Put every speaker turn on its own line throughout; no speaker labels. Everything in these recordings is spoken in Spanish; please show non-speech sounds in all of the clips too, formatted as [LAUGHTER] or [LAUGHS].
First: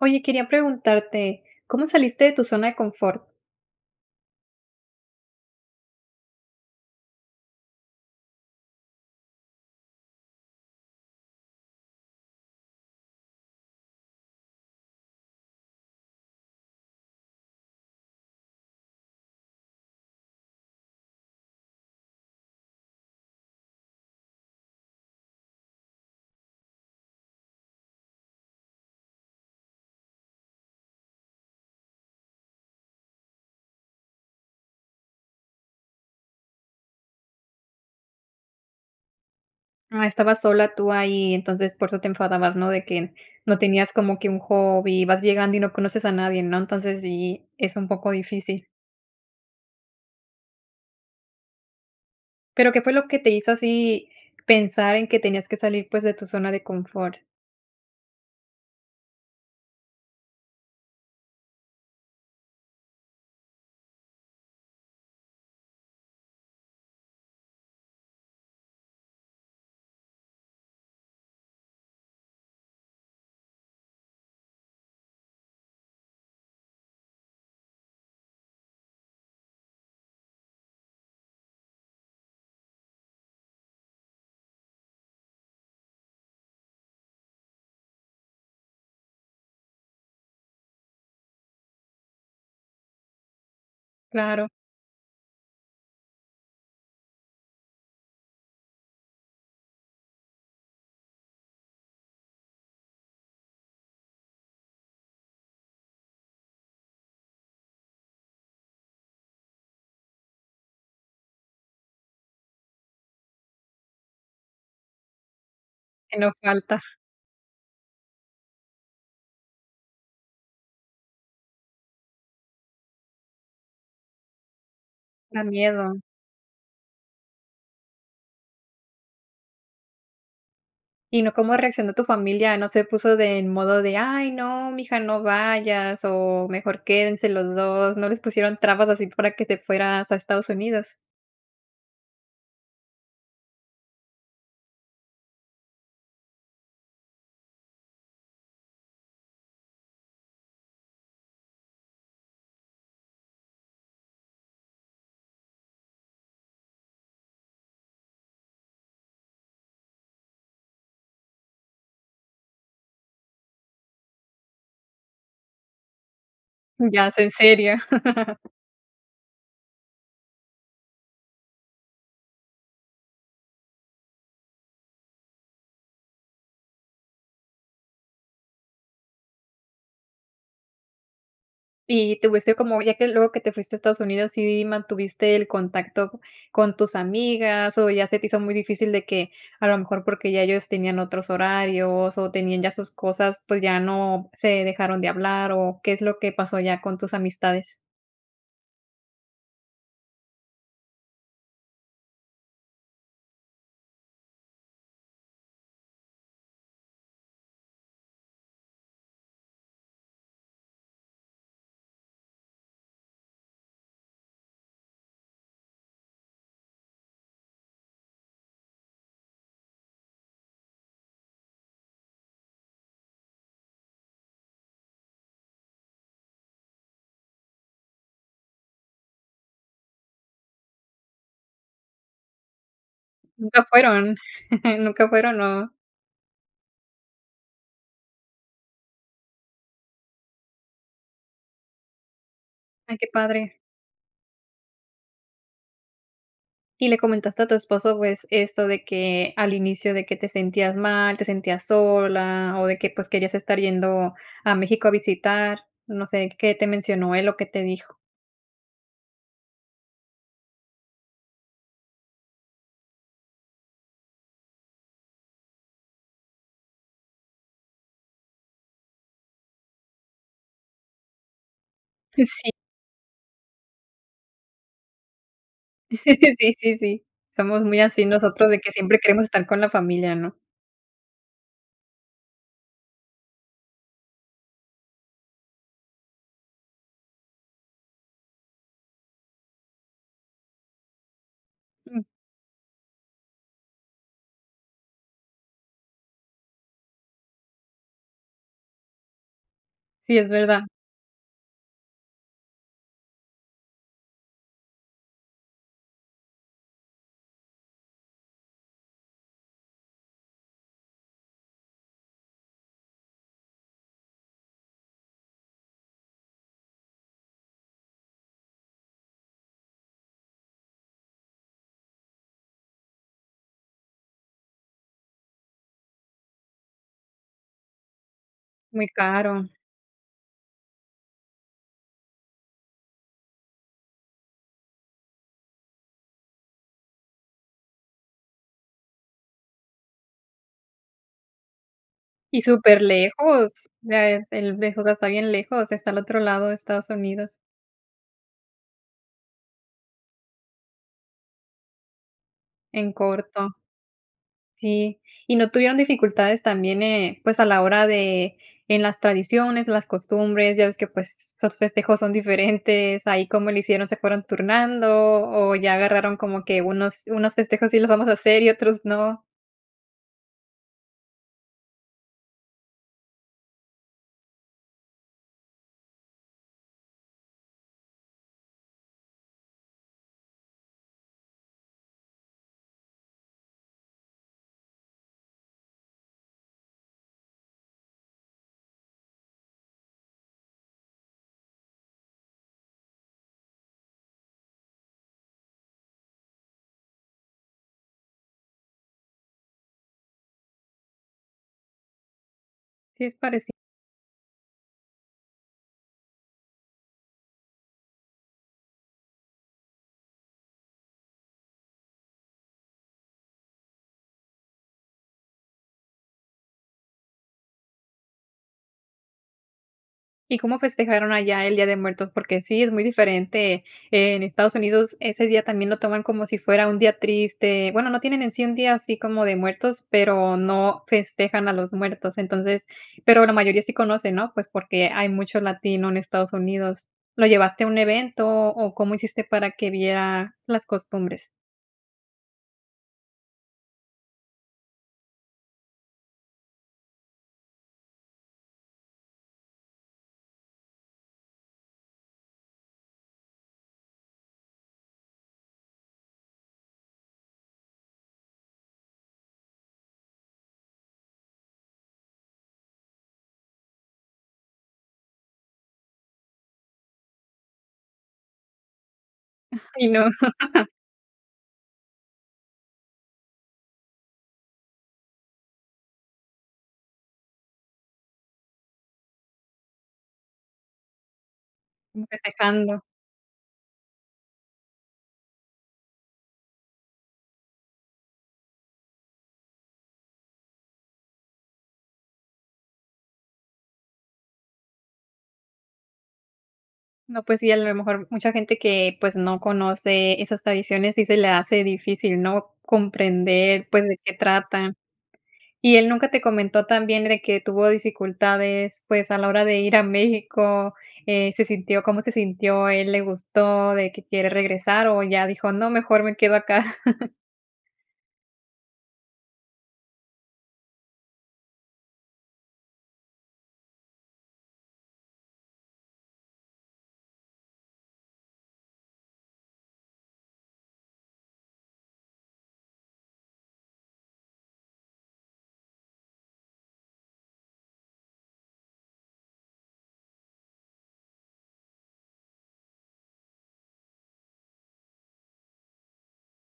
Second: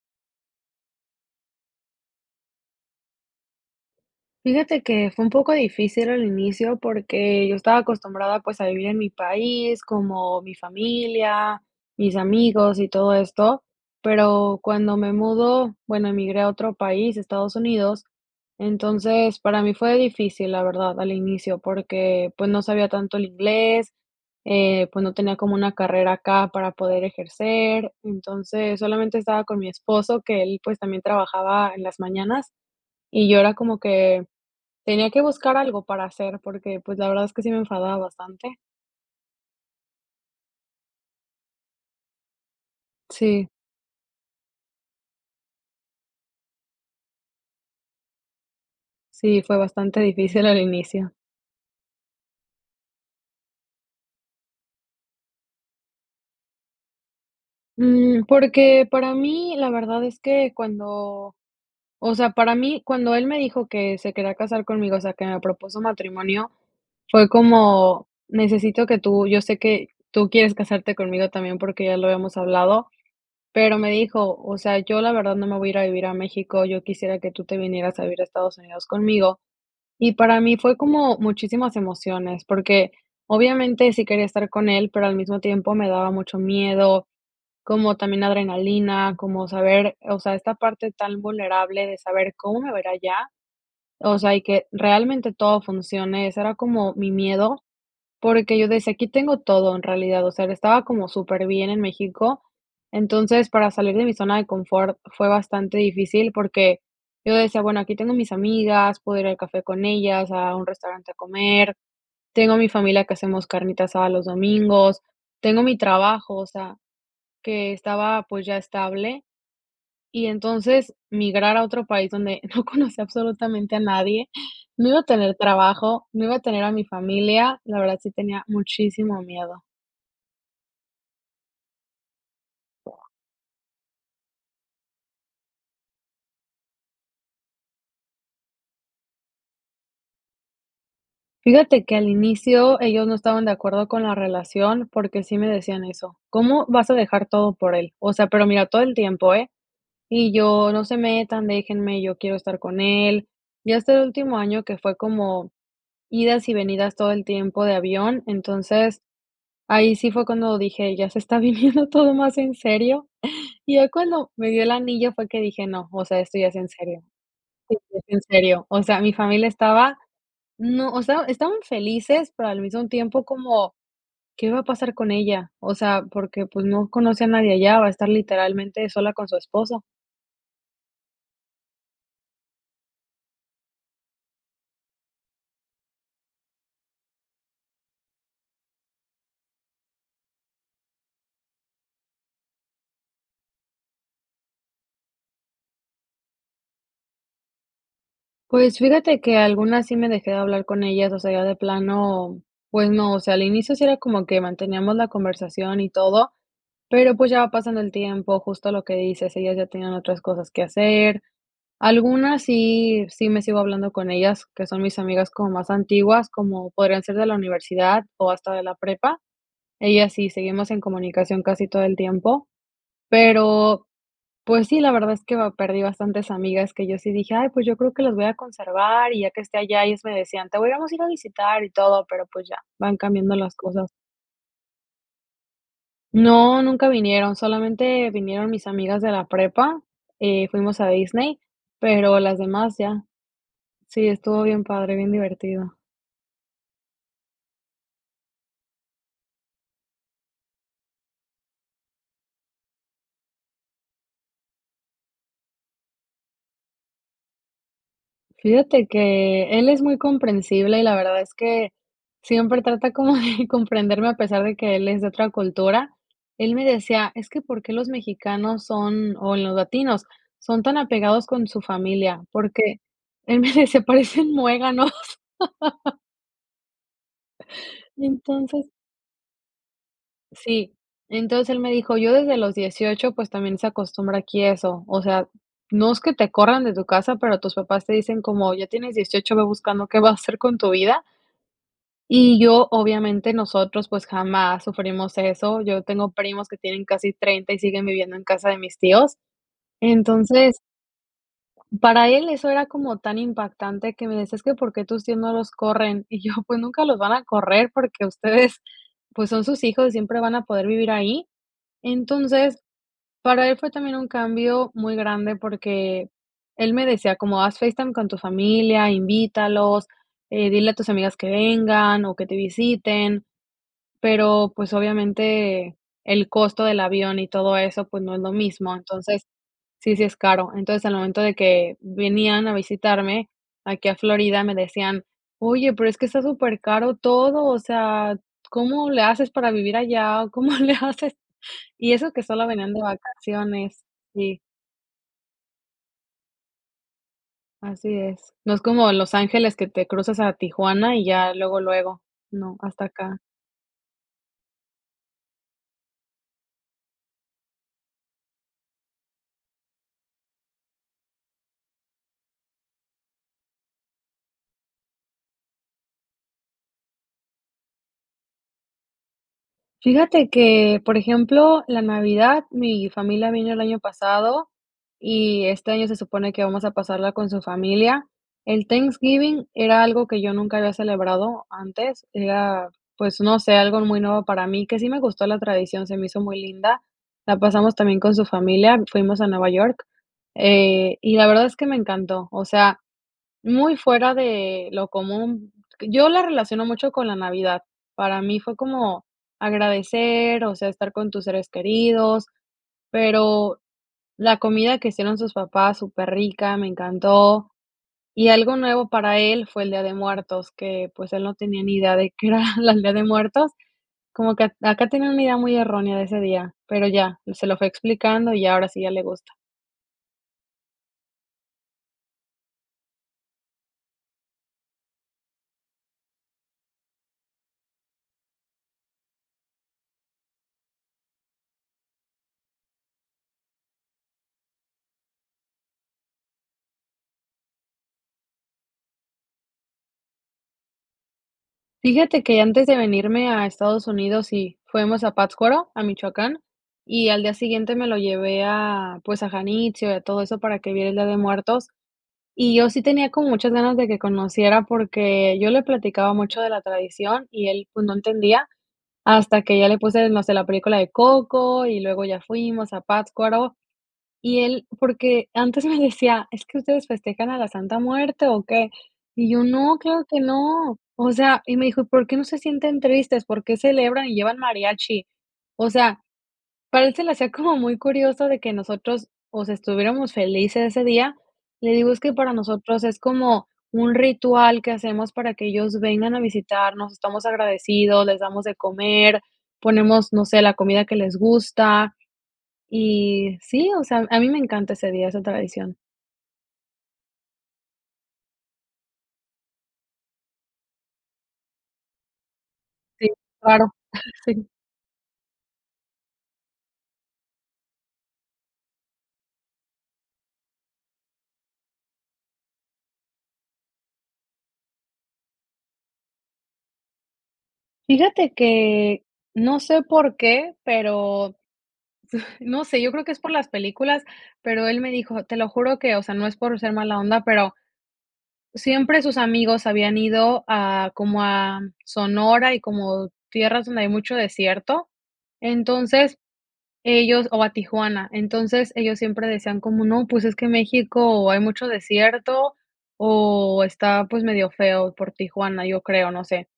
Oye, quería preguntarte, ¿cómo saliste de tu zona de confort?
Fíjate que fue un poco difícil al inicio porque, yo estaba acostumbrada pues a vivir en mi país, como mi familia, mis amigos y todo esto, pero, cuando me mudo, bueno, emigré a otro país, Estados Unidos, entonces para mí fue difícil la verdad al inicio porque, pues, no sabía tanto el inglés, eh, pues, no tenía como una carrera acá para poder ejercer, entonces solamente estaba con mi esposo que él pues, también trabajaba en las mañanas y yo era como que tenía que buscar algo para hacer porque pues la verdad es que sí me enfadaba bastante.
Ah, estabas sola tú ahí, entonces, por eso te enfadabas, ¿no? De que
Sí.
no tenías como que un hobby, vas llegando y no conoces a nadie, ¿no? Entonces sí, es un poco difícil.
Sí. Sí, fue bastante difícil al inicio.
Pero, ¿qué fue lo que te hizo así pensar en que tenías que salir, pues, de tu zona de confort?
Mm, porque, para mí la verdad es que cuando, o sea, para mí cuando él me dijo que se quería casar conmigo, o sea, que me propuso matrimonio, fue como necesito que tú, yo sé que tú quieres casarte conmigo también, porque ya lo habíamos hablado, pero me dijo: "O sea, yo la verdad no me voy a ir a vivir a México, yo quisiera que tú te vinieras a vivir a Estados Unidos conmigo". Y para mí fue como muchísimas emociones, porque, obviamente sí quería estar con él, pero al mismo tiempo me daba mucho miedo, como también adrenalina, como saber, eh, o sea, esta parte tan vulnerable de saber, ¿cómo me va a ir allá? O sea, y
Claro.
que realmente todo funcione. Ese era como mi miedo porque yo decía aquí tengo todo en realidad, o sea, estaba como superbién en México. Entonces, para salir de mi zona de confort fue bastante difícil, porque, yo decía, bueno, aquí tengo mis amigas, puedo ir al café con ellas, a un restaurante a comer, tengo a mi familia que hacemos carnita asada los domingos, tengo mi
Que no
trabajo, o sea,
falta.
que estaba, pues, ya estable. Y entonces migrar a otro país donde no conocía absolutamente a nadie, no iba a tener
Da miedo.
trabajo, no iba a tener a mi familia. La verdad, sí tenía muchísimo miedo.
Y no, ¿cómo reaccionó tu familia? ¿No se puso de en modo de: "Ay no, mi hija, no vayas o mejor quédense los 2", ¿no les pusieron trabas así, para que te fueras a Estados Unidos?
Fíjate que al inicio ellos no estaban de acuerdo con la relación porque sí me decían eso: "¿Cómo vas a dejar todo por él?". O sea, pero mira todo el tiempo, ¿eh? Y yo: "No se metan, déjenme, yo quiero estar con él". Ya este último año que fue como idas y venidas todo el tiempo de avión, entonces ahí sí fue cuando dije: [CHUCKLES] "Ya se está viviendo todo más en serio". Y ya cuando me dió el anillo fue que dije: "No, o sea, esto ya es en serio,
Ya es en serio.
sí, es en
[CHUCKLES]
serio". O sea, mi familia estaba, no, o sea, estaban felices, pero al mismo tiempo como: "¿Qué va a pasar con ella?", o sea, porque, pues, no conoce a nadie allá, va a estar literalmente sola con su esposo.
Y te hubiese como, ya que luego que te fuiste a Estados Unidos, ¿sí mantuviste el contacto con tus amigas o ya se te hizo muy difícil de que, a lo mejor, porque ya ellos tenían otros horarios o tenían ya sus cosas, pues ya no se dejaron de hablar o qué es lo que pasó ya con tus amistades?
Pues fíjate que algunas sí me dejé de hablar con ellas, o sea, ya de plano, pues no, o sea, al inicio si era como que manteníamos la conversación y todo, pero pues ya va pasando el tiempo justo lo que dices, ellas ya tienen otras cosas que hacer. Algunas sí, sí me sigo hablando con ellas, que son mis amigas como más antiguas, como podrían ser de la universidad o hasta de la prepa. Ellas sí, seguimos en comunicación casi todo el tiempo, pero pues sí, la verdad es que perdí, ah bastantes amigas que yo sí dije: "Ay pues yo creo que los voy a conservar y ya que esté allá", y ellas me decían: "Te vamos a ir a visitar y todo", pero pues ya van cambiando las
¿Nunca
cosas.
fueron? [CHUCKLES] nunca fueron, ¿no?
No, nunca vinieron. Solamente vinieron mis amigas de la prepa, eh, fuimos a Disney, pero las demás
Ay,
ya.
qué padre.
Sí, estuvo bien padre, bien divertido.
Y le comentaste a tu esposo, pues, esto de que al inicio de que te sentías mal, te sentías sola, o de que, pues, querías estar yendo a México a visitar, no sé, ¿qué te mencionó él o qué te dijo?
Fíjate que él es muy comprensible y la verdad es que siempre trata como de [CHUCKLES] comprenderme a pesar de que él es de otra cultura. Él me decía: "Es que ¿por qué los mexicanos son, o los latinos son tan apegados con su familia? ¿Por
Sí.
qué?", él me dice: "Parecen muéganos". [LAUGHS]
[CHUCKLES] Sí, sí, sí. Somos muy
Y
así nosotros de
entonces
que siempre queremos estar con la familia, ¿no?
Sí, entonces él me dijo yo desde los 18, pues también se acostumbra aquí eso, o sea, no es que te corran de tu casa, pero tus papás te dicen como ya tienes 18, ve buscando qué vas a hacer con tu vida
Mm.
y yo obviamente nosotros, pues jamás sufrimos eso, yo tengo primos que tienen casi 30 y siguen viviendo en casa de mis tíos.
Sí, es
Entonces
verdad.
Para él eso era como tan impactante que me decía: "Es que, ¿por qué tus tíos no los corren?", y yo, pues nunca los van a correr porque ustedes pues son sus hijos, siempre van a poder vivir ahí. Entonces, para él fue también un cambio muy grande, porque él me decía como: "Haz FaceTime con tu familia, invítalos, eh, dile a tus amigas que vengan o que te visiten", pero pues obviamente el costo del avión y todo eso, pues no es lo mismo,
Muy
entonces,
caro.
sí, sí es caro, entonces, al momento de que venían a visitarme aquí a Florida, me decían: "Oye, pero es que está supercaro todo, o sea, ¿cómo le haces para vivir allá o cómo le hacen?", y eso que
Y
solo venían de
superlejos.
vacaciones,
Ya es
sí.
el lejos, está bien lejos, está el otro lado de Estados Unidos.
Así es, no es como de Los Ángeles que te cruzas a Tijuana y ya luego, luego. No, hasta
En
acá.
corto. Sí. ¿Y no tuvieron dificultades también? Eh, pues, a la hora de en las tradiciones, las costumbres, ya ves que, pues, sus festejos son diferentes, ¿ahí cómo lo hicieron, se fueron turnando o ya agarraron como que unos unos festejos sí los vamos a hacer y otros no?
Fíjate que, por ejemplo, la Navidad, mi familia vino el año pasado y este año se supone que vamos a pasarla con su familia. El Thanksgiving era algo que yo nunca había celebrado antes. Era, pues, no sé, algo muy nuevo para mí que sí me gustó la tradición, se me hizo muy linda. La pasamos también con su familia, fuimos a Nueva York, eh, y la verdad es que me encantó, o sea, muy fuera de lo común. Yo la relaciono mucho con la Navidad, para mí fue como agradecer, o sea, estar con tus seres queridos,
Sí, es pareci
pero la comida que hicieron sus papás, superrica, me encantó. Y algo nuevo para él fue el Día de Muertos, que pues él no tenía ni idea de [CHUCKLES] qué era la el Día de Muertos, como que t acá tienen una idea muy errónea de ese día, pero ya se lo fui explicando y ahora sí ya le gusta.
¿Y cómo festejaron allá el Día de Muertos? Porque sí, es muy diferente, en Estados Unidos ese día también, lo toman como si fuera un día triste, bueno, no tienen en sí un día así como de muertos, pero, no festejan a los muertos, entonces, pero, la mayoría sí conoce, ¿no? Pues porque, hay mucho latino en Estados Unidos, ¿lo llevaste a un evento o cómo hiciste para que viera las costumbres?
Fíjate que antes de venirme a Estados Unidos y fuimos a Pátzcuaro, a Michoacán y al día siguiente me lo llevé a, pues a Janitzio y a todo eso para que viera el Día de Muertos. Y yo sí tenía como muchas ganas de que conociera, porque, yo le platicaba mucho de la tradición y él, pues no entendía, hasta que ya le puse más de la película de Coco y luego ya fuimos a Pátzcuaro, y él porque, antes me decía: "¿Es que ustedes festejan a la Santa Muerte o qué?", y yo no,
Ay,
claro
no.
que
[LAUGHS]
no. O sea, y me dijo: "¿Por qué, no se sienten tristes? ¿Por qué celebran y llevan mariachi?" O sea, para él se le hacía como [CHUCKLES] muy curioso de que nosotros estuviéramos felices ese día. Le digo, es que para
Festejando.
nosotros es como un ritual que hacemos para que ellos vengan a visitarnos. Estamos agradecidos, les damos de comer, ponemos, no sé, la comida que les gusta, y sí, o sea, a mí me encanta ese día, esa tradición.
No, pues sí, a lo mejor, mucha gente que, pues, no conoce esas tradiciones sí se le hace difícil, ¿no?
Sí,
Comprender,
claro.
pues, de
[CHUCKLES]
qué
Sí.
trata. ¿Y él nunca te comentó también de que tuvo dificultades, pues, a la hora de ir a México? Eh, ¿se sintió cómo se sintió? ¿Él le gustó de que quiere regresar o ya dijo no, mejor me quedo acá? [LAUGHS]
Fíjate que no sé por qué, pero [CHUCKLES] no sé, yo creo que es por las películas, pero él me dijo te lo juro que, o sea, no es por ser mala onda, pero, siempre sus amigos habían ido a, como a Sonora y como tierras donde hay mucho desierto. Entonces, ellos o a Tijuana, entonces, ellos siempre decían como no, pues, es que México hay mucho desierto o está, pues, medio feo por Tijuana, yo creo, no sé.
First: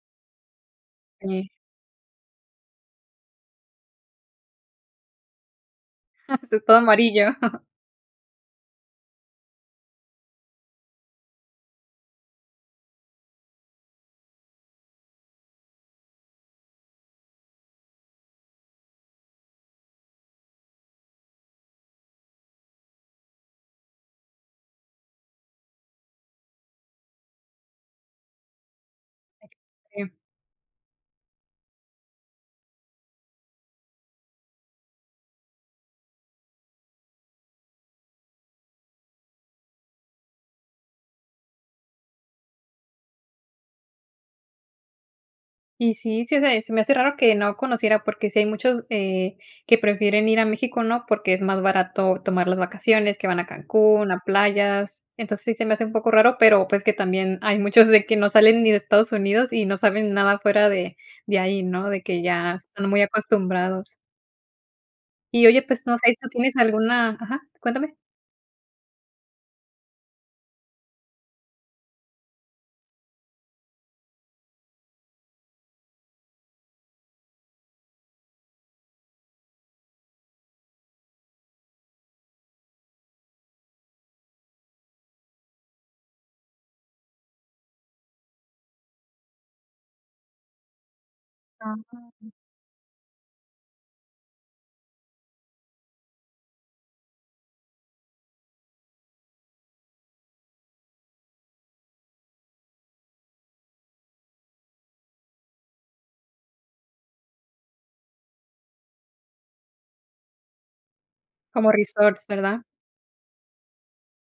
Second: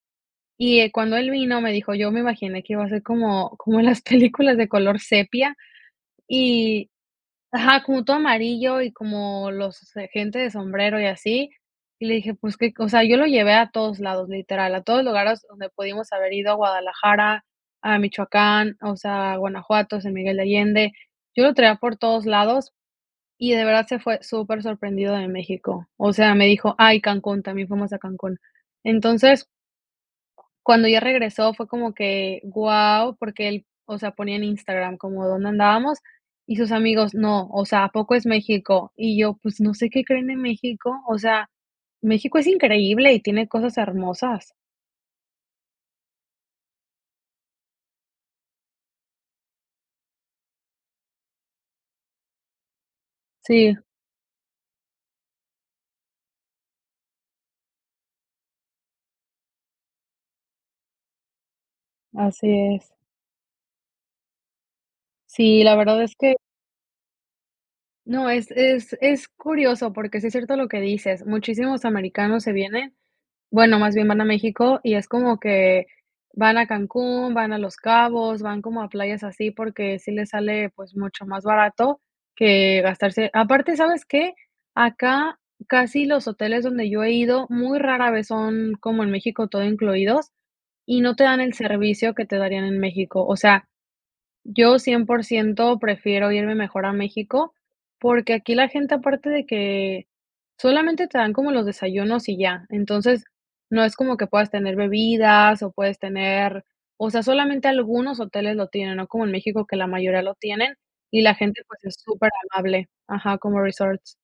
Y, eh, cuando él
Sí.
vino me dijo: "Yo me imaginé que iba a ser como como las películas de color sepia",
Sí, todo
y
amarillo.
ajá, como todo amarillo y como los, eh, gente de sombrero y así, y le dije, pues, que o sea, yo lo llevé a todos lados, literal, a todos lugares donde pudimos haber ido a Guadalajara, a Michoacán, o sea, a Guanajuato, a San Miguel de Allende. Yo lo traía por todos lados y de verdad se fue súper sorprendido de México. O sea, me dijo ah, y y Cancún, también fuimos a Cancún. Entonces
Em
cuando ella regresó fue como que guau, porque él, o sea, ponía en Instagram como dónde andábamos y sus amigos, no, o sea, ¿a poco es México? Y yo, pues, ¿no sé qué creen de México? O sea, México es increíble y tiene cosas hermosas.
Y sí, se me se me hace raro que no conociera, porque, si hay muchos, eh, que prefieren ir a México, ¿no? Porque, es más barato tomar las vacaciones, que van a
Sí.
Cancún, a playas. Entonces, sí se me hace un poco raro, pero, pues, que también hay muchos de que no salen ni de Estados Unidos y no saben nada fuera de de ahí, ¿no?, de que
Así
ya están
es.
muy acostumbrados. Y oye,
Sí, la
pues, no
verdad es
sé, ¿tú
que
tienes alguna? Ajá, cuéntame.
no, es es es curioso, porque, sí es cierto lo que dices. Muchísimos americanos se vienen, bueno, más bien van a México, y es como que van a Cancún, van a Los Cabos, van como a playas así porque, sí les sale, pues, mucho más barato que gastarse aparte, ¿sabes qué? acá casi los hoteles donde yo he ido muy rara vez son como en México todo incluidos y no te dan el
Ajá,
servicio que
sí.
te darían en México. O sea, yo 100% prefiero irme mejor a México, porque, aquí la gente aparte de que solamente te dan como los desayunos y ya. Entonces, no es como que puedas tener bebidas o puedes tener o sea, solamente algunos hoteles lo tienen, no como en México, que la mayoría lo tienen y la gente,
Como
pues, es
resorts,
súper
¿verdad?
amable. Ajá, como resorts.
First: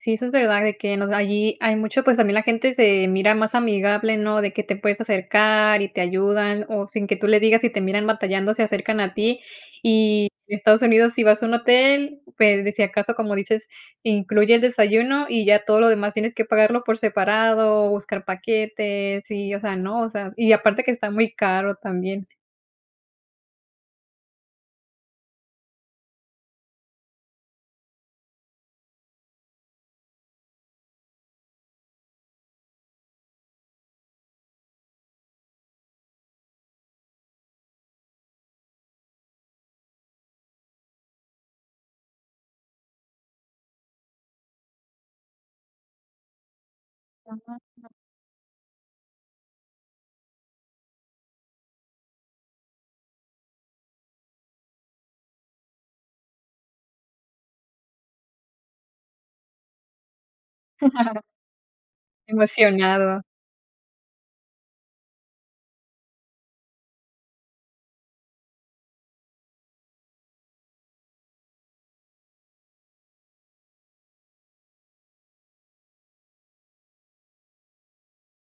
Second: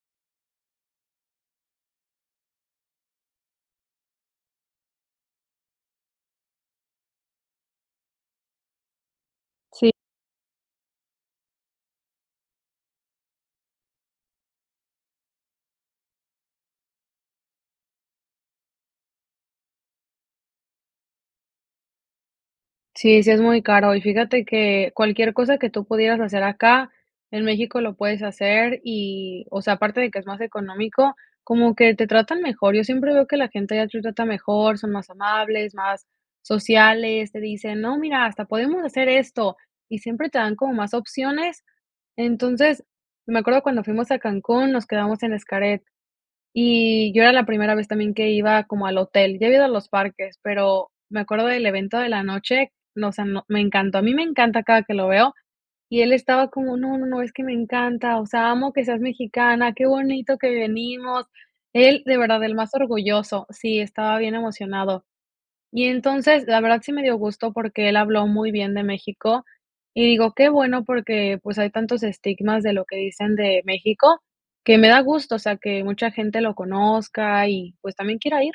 Sí, eso es verdad, de que nos allí hay mucho, pues, también la gente se mira más amigable, ¿no? De que te puedes acercar y te ayudan o sin que tú le digas, si te miran batallando, se acercan a ti.
Sí.
Y Estados Unidos, si vas a un hotel, pues, de si acaso, como dices, incluye el desayuno y ya todo lo demás tienes que pagarlo por separado, buscar paquetes y, o sea, no, o sea, y aparte que está muy caro también.
Sí, sí es muy caro, y fíjate que cualquier cosa que tú pudieras hacer acá, en México lo puedes hacer y, o sea, aparte de que es más económico, como que te tratan mejor. Yo siempre veo que la gente de allá te trata mejor, son más amables, más sociales, te dicen: "No, mira, hasta podemos hacer esto", y siempre te dan como más opciones. Entonces, me acuerdo cuando fuimos a Cancún, nos quedamos en Xcaret y yo era la primera vez
[UNINTELLIGIBLE]
también que iba como al hotel. Ya había ido a los parques, pero me acuerdo del evento de la noche, no, o sea, no, me encantó, a mí me encanta cada que lo veo y él estaba como: "No, no, no, es que me encanta, o sea, amo que seas mexicana, qué bonito que
[CHUCKLES]
venimos". Él, de verdad, el más
Emocionado.
orgulloso, sí, estaba bien emocionado. Y entonces, la verdad, sí me dió gusto porque él habló muy bien de México, y digo qué bueno, porque, pues, hay tantos estigmas de lo que dicen de México que me da gusto, o sea, que mucha gente lo conozca y, pues, también quiera ir.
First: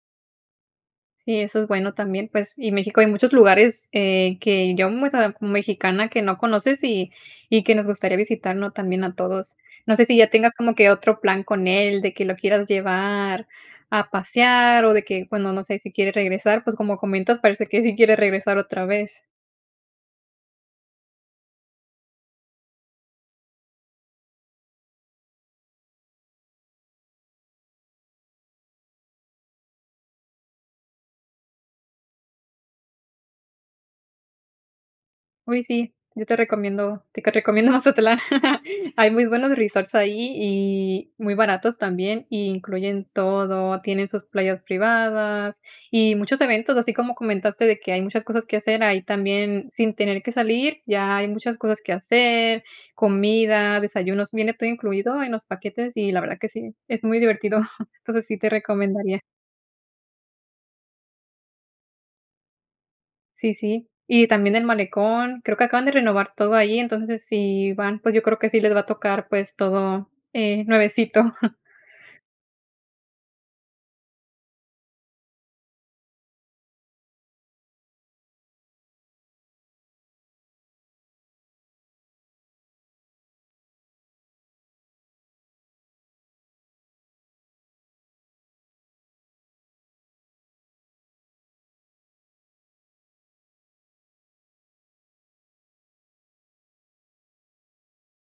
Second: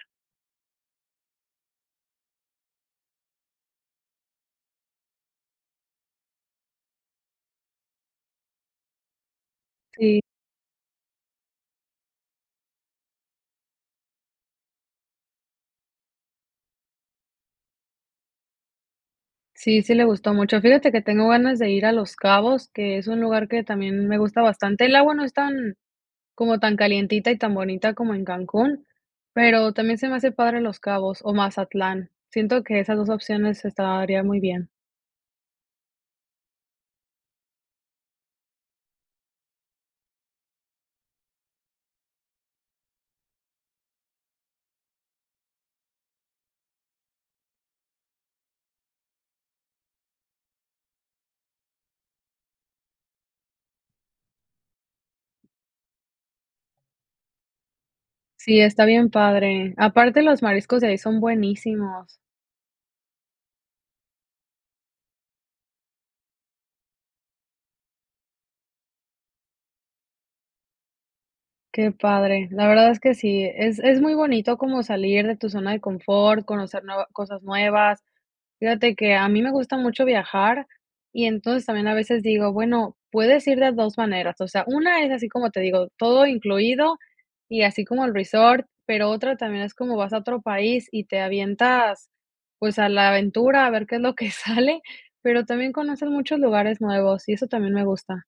Sí, eso es bueno también, pues, y México hay muchos lugares, eh, que, yo m o sea, mexicana, que no conoces y y que nos gustaría visitar, ¿no?, también a todos, no sé, si
Sí.
ya tengas como que otro plan con él, de que lo quieras llevar a pasear o de que, bueno, no sé, si quiere regresar, pues, como comentas parece que sí quiere regresar otra vez.
Sí, sí le gustó mucho, fíjate que tengo ganas de ir a Los Cabos, que es un lugar que también me gusta bastante, el agua no es tan como tan calientita y tan bonita como en Cancún, pero también se me hace padre Los Cabos o Mazatlán, siento que esas 2 opciones estaría muy bien.
Uy, sí, yo te recomiendo, te que recomiendo Mazatlán hay muy buenos resorts ahí y muy baratos también, y incluyen todo, tienen sus playas privadas y muchos eventos, así como comentaste de que hay muchas cosas que hacer, ahí también sin tener que salir, ya hay muchas cosas que hacer, comida, desayunos, viene todo incluido en los paquetes y la verdad que sí, es muy divertido, [GIGGLES] entonces, sí te
Sí, está bien
recomendaría.
padre, aparte, los mariscos de ahí son buenísimos.
Sí sí, y también el malecón, creo que acaban de renovar todo ahí, entonces si van, pues, yo creo que sí les va a tocar, pues todo, eh, nuevecito. [CHUCKLES]
Qué padre, la verdad es que sí, es es muy bonito como salir de tu zona de confort, conocer nuevas cosas nuevas. Fíjate que a mí me gusta mucho viajar y entonces también, a veces digo, bueno puedes ir de 2 maneras, o sea, 1 es así como te digo, todo incluido y así como el resort, pero, otra también es como vas a otro país y te avientas, pues, a la aventura a ver qué es lo que sale, pero, también conocer muchos lugares nuevos y eso también me gusta.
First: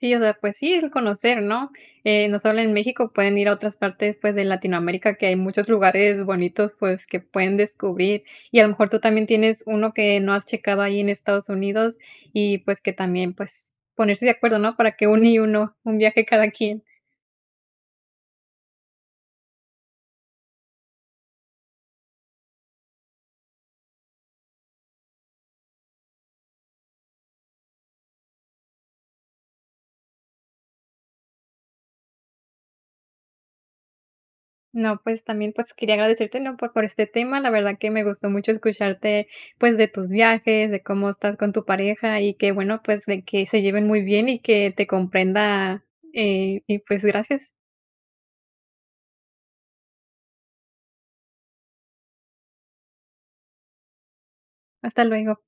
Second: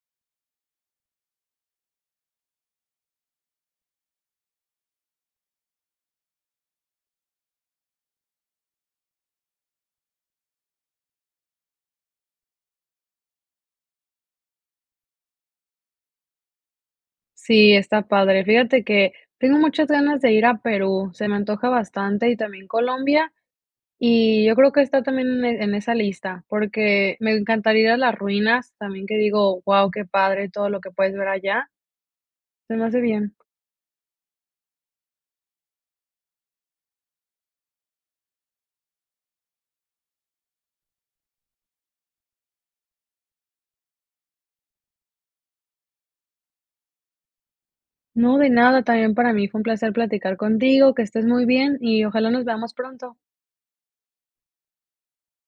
Sí, o sea, pues sí, es conocer, ¿no? Eh, no solo en México, pueden ir a otras partes, pues, de Latinoamérica, que hay muchos lugares bonitos, pues, que pueden descubrir. Y a lo mejor tú también tienes 1 que no has checado ahí en Estados Unidos, y pues, que también, pues ponerse de acuerdo, ¿no? Para que uno y uno, 1 viaje cada quien.
Sí, está padre. Fíjate que tengo muchas ganas de ir a Perú, se me antoja bastante y también Colombia. Y yo creo que está también en en esa lista, porque, me encantaría ir a las ruinas, también que digo, guau, qué padre todo lo que puedes ver allá se me hace bien.
No, pues también, pues, quería agradecértelo, por por este tema. La verdad que me gustó mucho escucharte, pues, de tus viajes, de cómo estás con tu pareja y que, bueno, pues, de que se lleven muy bien y que te comprenda, eh, y pues, gracias.
No, de nada, también para mí fue un placer platicar contigo, que estés muy bien, y ojalá nos veamos pronto.
Hasta luego.